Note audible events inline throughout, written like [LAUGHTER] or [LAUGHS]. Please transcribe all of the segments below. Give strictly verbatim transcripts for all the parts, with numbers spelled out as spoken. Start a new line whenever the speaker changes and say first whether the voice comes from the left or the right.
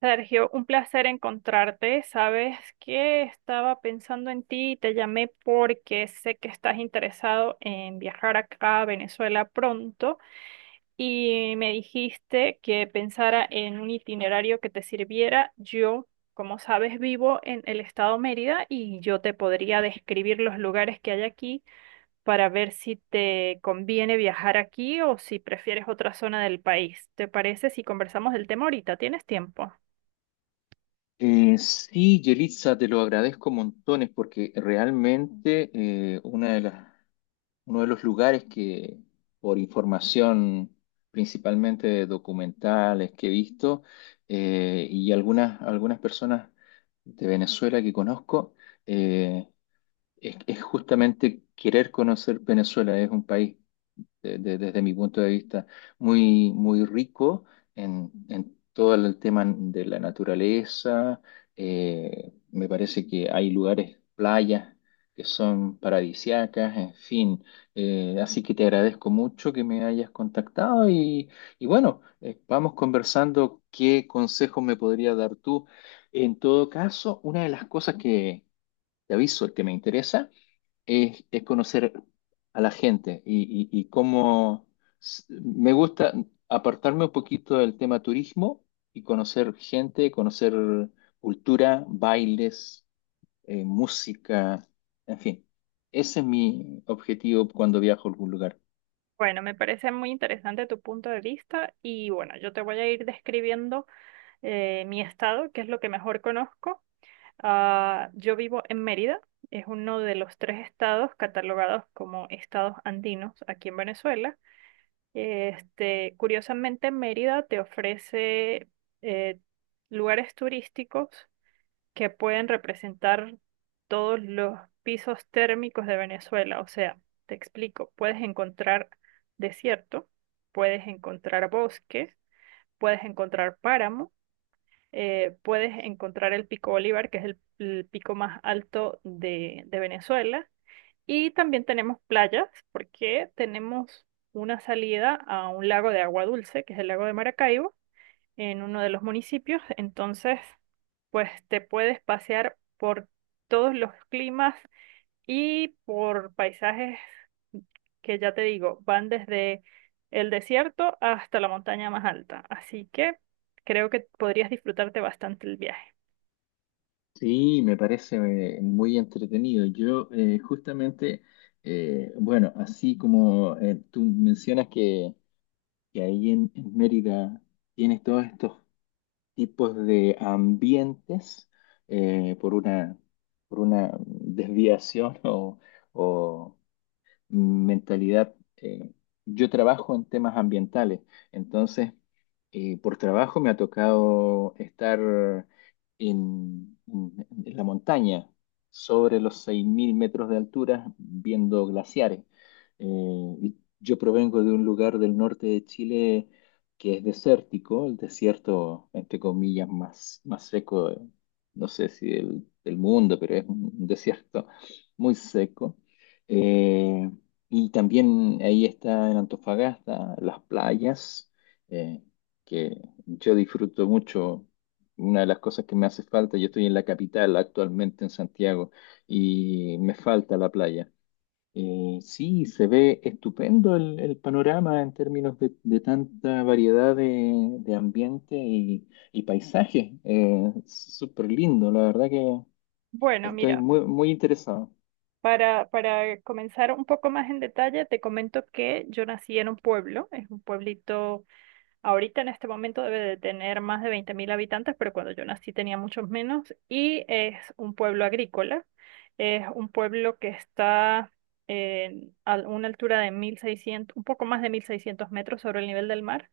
right: Sergio, un placer encontrarte. Sabes que estaba pensando en ti y te llamé porque sé que estás interesado en viajar acá a Venezuela pronto y me dijiste que pensara en un itinerario que te sirviera. Yo, como sabes, vivo en el estado Mérida y yo te podría describir los lugares que hay aquí para ver si te conviene viajar aquí o si prefieres otra zona del país. ¿Te parece si conversamos del tema ahorita? ¿Tienes tiempo?
left: Eh, sí, Yelitza, te lo agradezco montones porque realmente eh, una de las, uno de los lugares que, por información principalmente de documentales que he visto eh, y algunas, algunas personas de Venezuela que conozco, eh, es, es justamente querer conocer Venezuela. Es un país de- de- desde mi punto de vista, muy, muy rico en, en todo el tema de la naturaleza. Eh, me parece que hay lugares, playas que son paradisiacas, en fin. Eh, así que te agradezco mucho que me hayas contactado y, y bueno, eh, vamos conversando qué consejos me podría dar tú. En todo caso, una de las cosas que te aviso, que me interesa, es, es conocer a la gente y, y, y cómo s- me gusta apartarme un poquito del tema turismo y conocer gente, conocer cultura, bailes, eh, música, en fin. Ese es mi objetivo cuando viajo a algún lugar.
right: Bueno, me parece muy interesante tu punto de vista y bueno, yo te voy a ir describiendo eh, mi estado, que es lo que mejor conozco. Ah, yo vivo en Mérida, es uno de los tres estados catalogados como estados andinos aquí en Venezuela. Este, curiosamente, Mérida te ofrece eh, lugares turísticos que pueden representar todos los pisos térmicos de Venezuela. O sea, te explico, puedes encontrar desierto, puedes encontrar bosques, puedes encontrar páramo, eh, puedes encontrar el Pico Bolívar, que es el, el pico más alto de, de Venezuela. Y también tenemos playas, porque tenemos una salida a un lago de agua dulce, que es el lago de Maracaibo en uno de los municipios, entonces pues te puedes pasear por todos los climas y por paisajes que ya te digo, van desde el desierto hasta la montaña más alta, así que creo que podrías disfrutarte bastante el viaje.
left: Sí, me parece eh, muy entretenido. Yo eh, justamente, eh, bueno, así como eh, tú mencionas que, que ahí en, en Mérida tienes todos estos tipos de ambientes eh, por una, por una desviación [LAUGHS] o, o mentalidad. Eh, yo trabajo en temas ambientales, entonces eh, por trabajo me ha tocado estar en, en- en la montaña, sobre los seis mil metros de altura, viendo glaciares. Eh, y yo provengo de un lugar del norte de Chile que es desértico, el desierto, entre comillas, más, más seco, eh, no sé si del, del mundo, pero es un desierto muy seco. Eh, y también ahí está en Antofagasta, las playas, eh, que yo disfruto mucho. Una de las cosas que me hace falta, yo estoy en la capital actualmente en Santiago y me falta la playa. Eh, sí, se ve estupendo el, el panorama en términos de, de tanta variedad de, de ambiente y, y paisaje. Eh, súper lindo, la verdad que
right: Bueno,
left: estoy
right: mira,
left: muy, muy interesado.
right: para, para comenzar un poco más en detalle, te comento que yo nací en un pueblo, es un pueblito. Ahorita en este momento debe de tener más de veinte mil habitantes, pero cuando yo nací tenía muchos menos. Y es un pueblo agrícola. Es un pueblo que está en- a una altura de mil seiscientos, un poco más de mil seiscientos metros sobre el nivel del mar.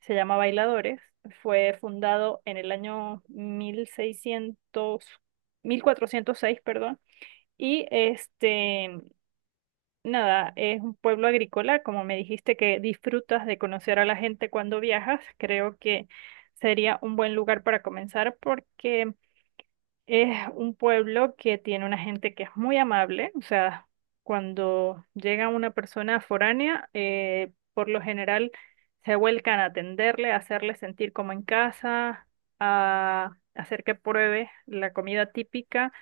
right: Se llama Bailadores. Fue fundado en el año mil mil seiscientos mil cuatrocientos seis, perdón. Y este, nada, es un pueblo agrícola, como me dijiste que disfrutas de conocer a la gente cuando viajas, creo que sería un buen lugar para comenzar porque es un pueblo que tiene una gente que es muy amable, o sea, cuando llega una persona foránea, eh, por lo general se vuelcan a atenderle, a hacerle sentir como en casa, a hacer que pruebe la comida típica,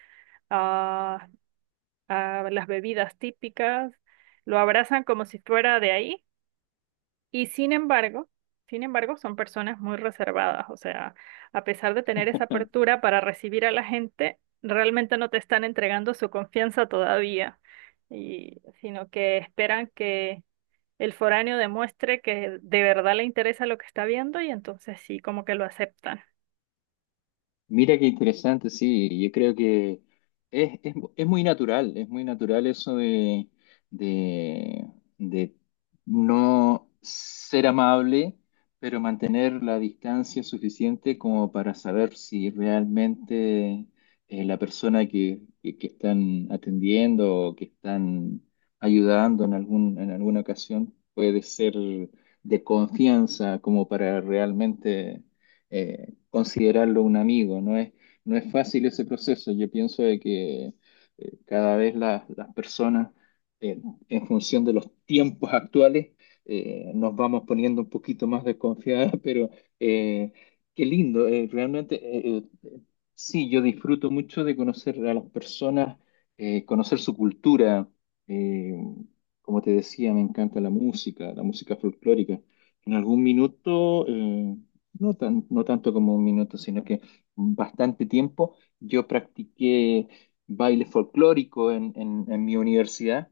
right: a a las bebidas típicas, lo abrazan como si fuera de ahí y sin embargo, sin embargo, son personas muy reservadas, o sea, a pesar de tener esa apertura para recibir a la gente, realmente no te están entregando su confianza todavía, y, sino que esperan que el foráneo demuestre que de verdad le interesa lo que está viendo y entonces sí, como que lo aceptan.
left: Mira qué interesante, sí, yo creo que es, es, es muy natural, es muy natural eso de, de, de no ser amable, pero mantener la distancia suficiente como para saber si realmente eh, la persona que, que, que están atendiendo o que están ayudando en algún, en alguna ocasión puede ser de confianza como para realmente... eh, considerarlo un amigo. No es, no es fácil ese proceso. Yo pienso de que eh, cada vez la- las personas, eh, en función de los tiempos actuales, eh, nos vamos poniendo un poquito más desconfiadas, [LAUGHS] pero eh, qué lindo. Eh, realmente, eh, eh, sí, yo disfruto mucho de conocer a las personas, eh, conocer su cultura. eh, Como te decía, me encanta la música, la música folclórica. En algún minuto, eh, no tan, no tanto como un minuto, sino que bastante tiempo. Yo practiqué baile folclórico en, en- en mi universidad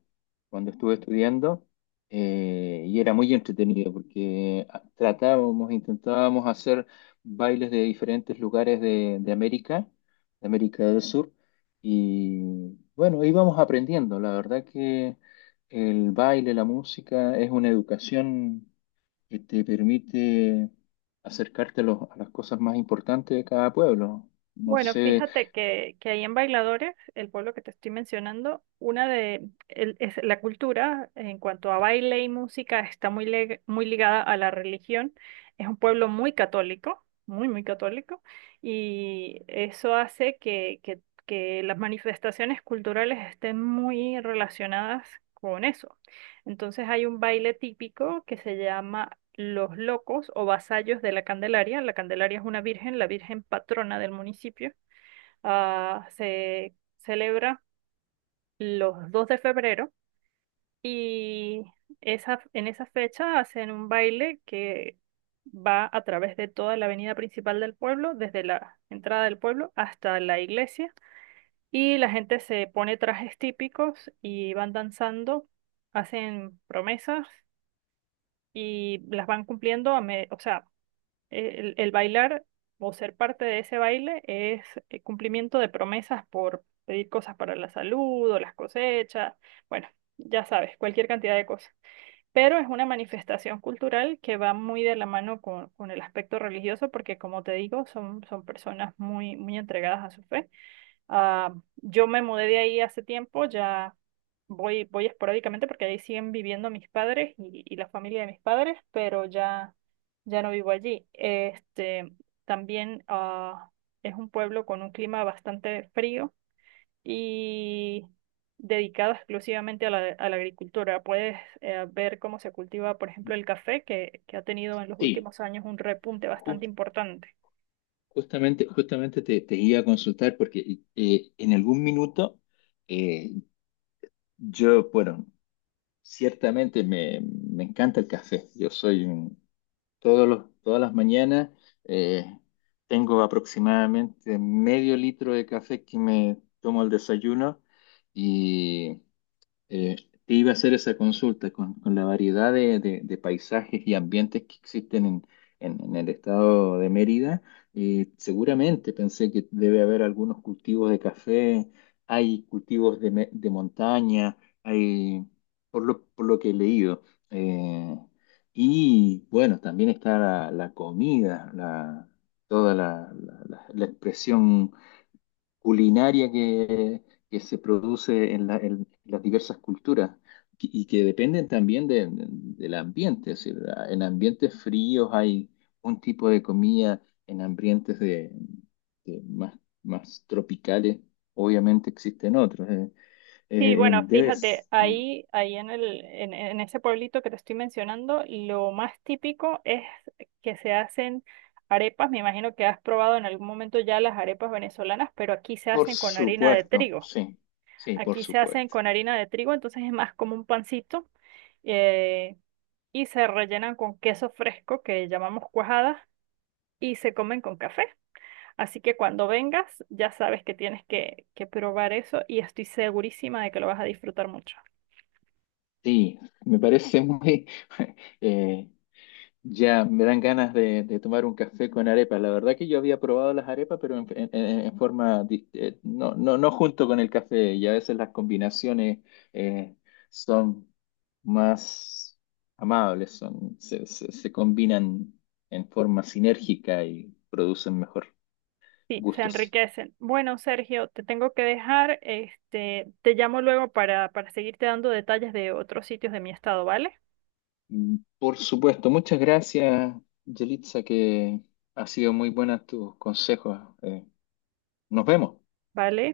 left: cuando estuve estudiando eh, y era muy entretenido porque ah, tratábamos, intentábamos hacer bailes de diferentes lugares de, de América, de América del Sur y bueno, íbamos aprendiendo. La verdad que el baile, la música es una educación que te permite acercarte a, los- a las cosas más importantes de cada pueblo. No
right: Bueno,
left: sé,
right: fíjate que, que ahí en Bailadores, el pueblo que te estoy mencionando, una de el- es la cultura en cuanto a baile y música está muy, leg- muy ligada a la religión. Es un pueblo muy católico, muy, muy católico, y eso hace que, que, que las manifestaciones culturales estén muy relacionadas con eso. Entonces hay un baile típico que se llama Los Locos o Vasallos de la Candelaria. La Candelaria es una virgen, la virgen patrona del municipio, ah, se celebra los dos de febrero y esa, en esa fecha hacen un baile que va a través de toda la avenida principal del pueblo, desde la entrada del pueblo hasta la iglesia. Y la gente se pone trajes típicos y van danzando, hacen promesas y las van cumpliendo a me- o sea, el, el bailar o ser parte de ese baile es eh, cumplimiento de promesas por pedir cosas para la salud o las cosechas, bueno, ya sabes, cualquier cantidad de cosas. Pero es una manifestación cultural que va muy de la mano con, con el aspecto religioso porque, como te digo, son, son personas muy, muy entregadas a su fe. Ah, yo me mudé de ahí hace tiempo, ya voy, voy esporádicamente porque ahí siguen viviendo mis padres y, y la familia de mis padres, pero ya, ya no vivo allí. Este, también ah, es un pueblo con un clima bastante frío y dedicado exclusivamente a la, a la agricultura. Puedes eh, ver cómo se cultiva, por ejemplo, el café, que, que ha tenido en los
left: sí,
right: últimos años un repunte bastante
left: jus-
right: importante.
left: justamente, justamente te, te iba a consultar porque eh, en algún minuto eh, yo, bueno, ciertamente me, me encanta el café. Yo soy un- todos los, todas las mañanas eh, tengo aproximadamente medio litro de café que me tomo al desayuno y Eh, te iba a hacer esa consulta con, con la variedad de, de- de paisajes y ambientes que existen en, en- en el estado de Mérida. Eh, seguramente pensé que debe haber algunos cultivos de café, hay cultivos de, me- de montaña, hay, por lo, por lo que he leído. Eh, y bueno, también está la, la comida, la, toda la, la la- la expresión culinaria que, que se produce en, la- en las diversas culturas que- y que dependen también de- del ambiente. Es decir, en ambientes fríos hay un tipo de comida, en ambientes de, de más, más tropicales obviamente existen otros. eh.
right: Sí,
left: Eh,
right: bueno, fíjate,
left: debes,
right: ahí, ahí en el, en, en ese pueblito que te estoy mencionando, lo más típico es que se hacen arepas. Me imagino que has probado en algún momento ya las arepas venezolanas, pero aquí se
left: por
right: hacen con harina de
left: supuesto,
right: trigo.
left: sí, sí, por
right: Aquí se hacen
left: supuesto.
right: con harina de trigo, entonces es más como un pancito, eh, y se rellenan con queso fresco que llamamos cuajada y se comen con café. Así que cuando vengas, ya sabes que tienes que, que probar eso y estoy segurísima de que lo vas a disfrutar mucho.
left: Sí, me parece muy... [LAUGHS] eh, Ya, me dan ganas de, de tomar un café con arepa. La verdad que yo había probado las arepas, pero en, en- en- en forma, di- eh, no, no, no junto con el café. Y a veces las combinaciones eh, son más amables, son, se, se- se combinan en forma sinérgica y producen mejor
right: Sí, se
left: gustos.
right: enriquecen. Bueno, Sergio, te tengo que dejar. Este, te llamo luego para, para seguirte dando detalles de otros sitios de mi estado, ¿vale?
left: Mm, por supuesto, muchas gracias, Yelitza, que ha sido muy buena tus consejos. Eh, nos vemos.
right: Vale.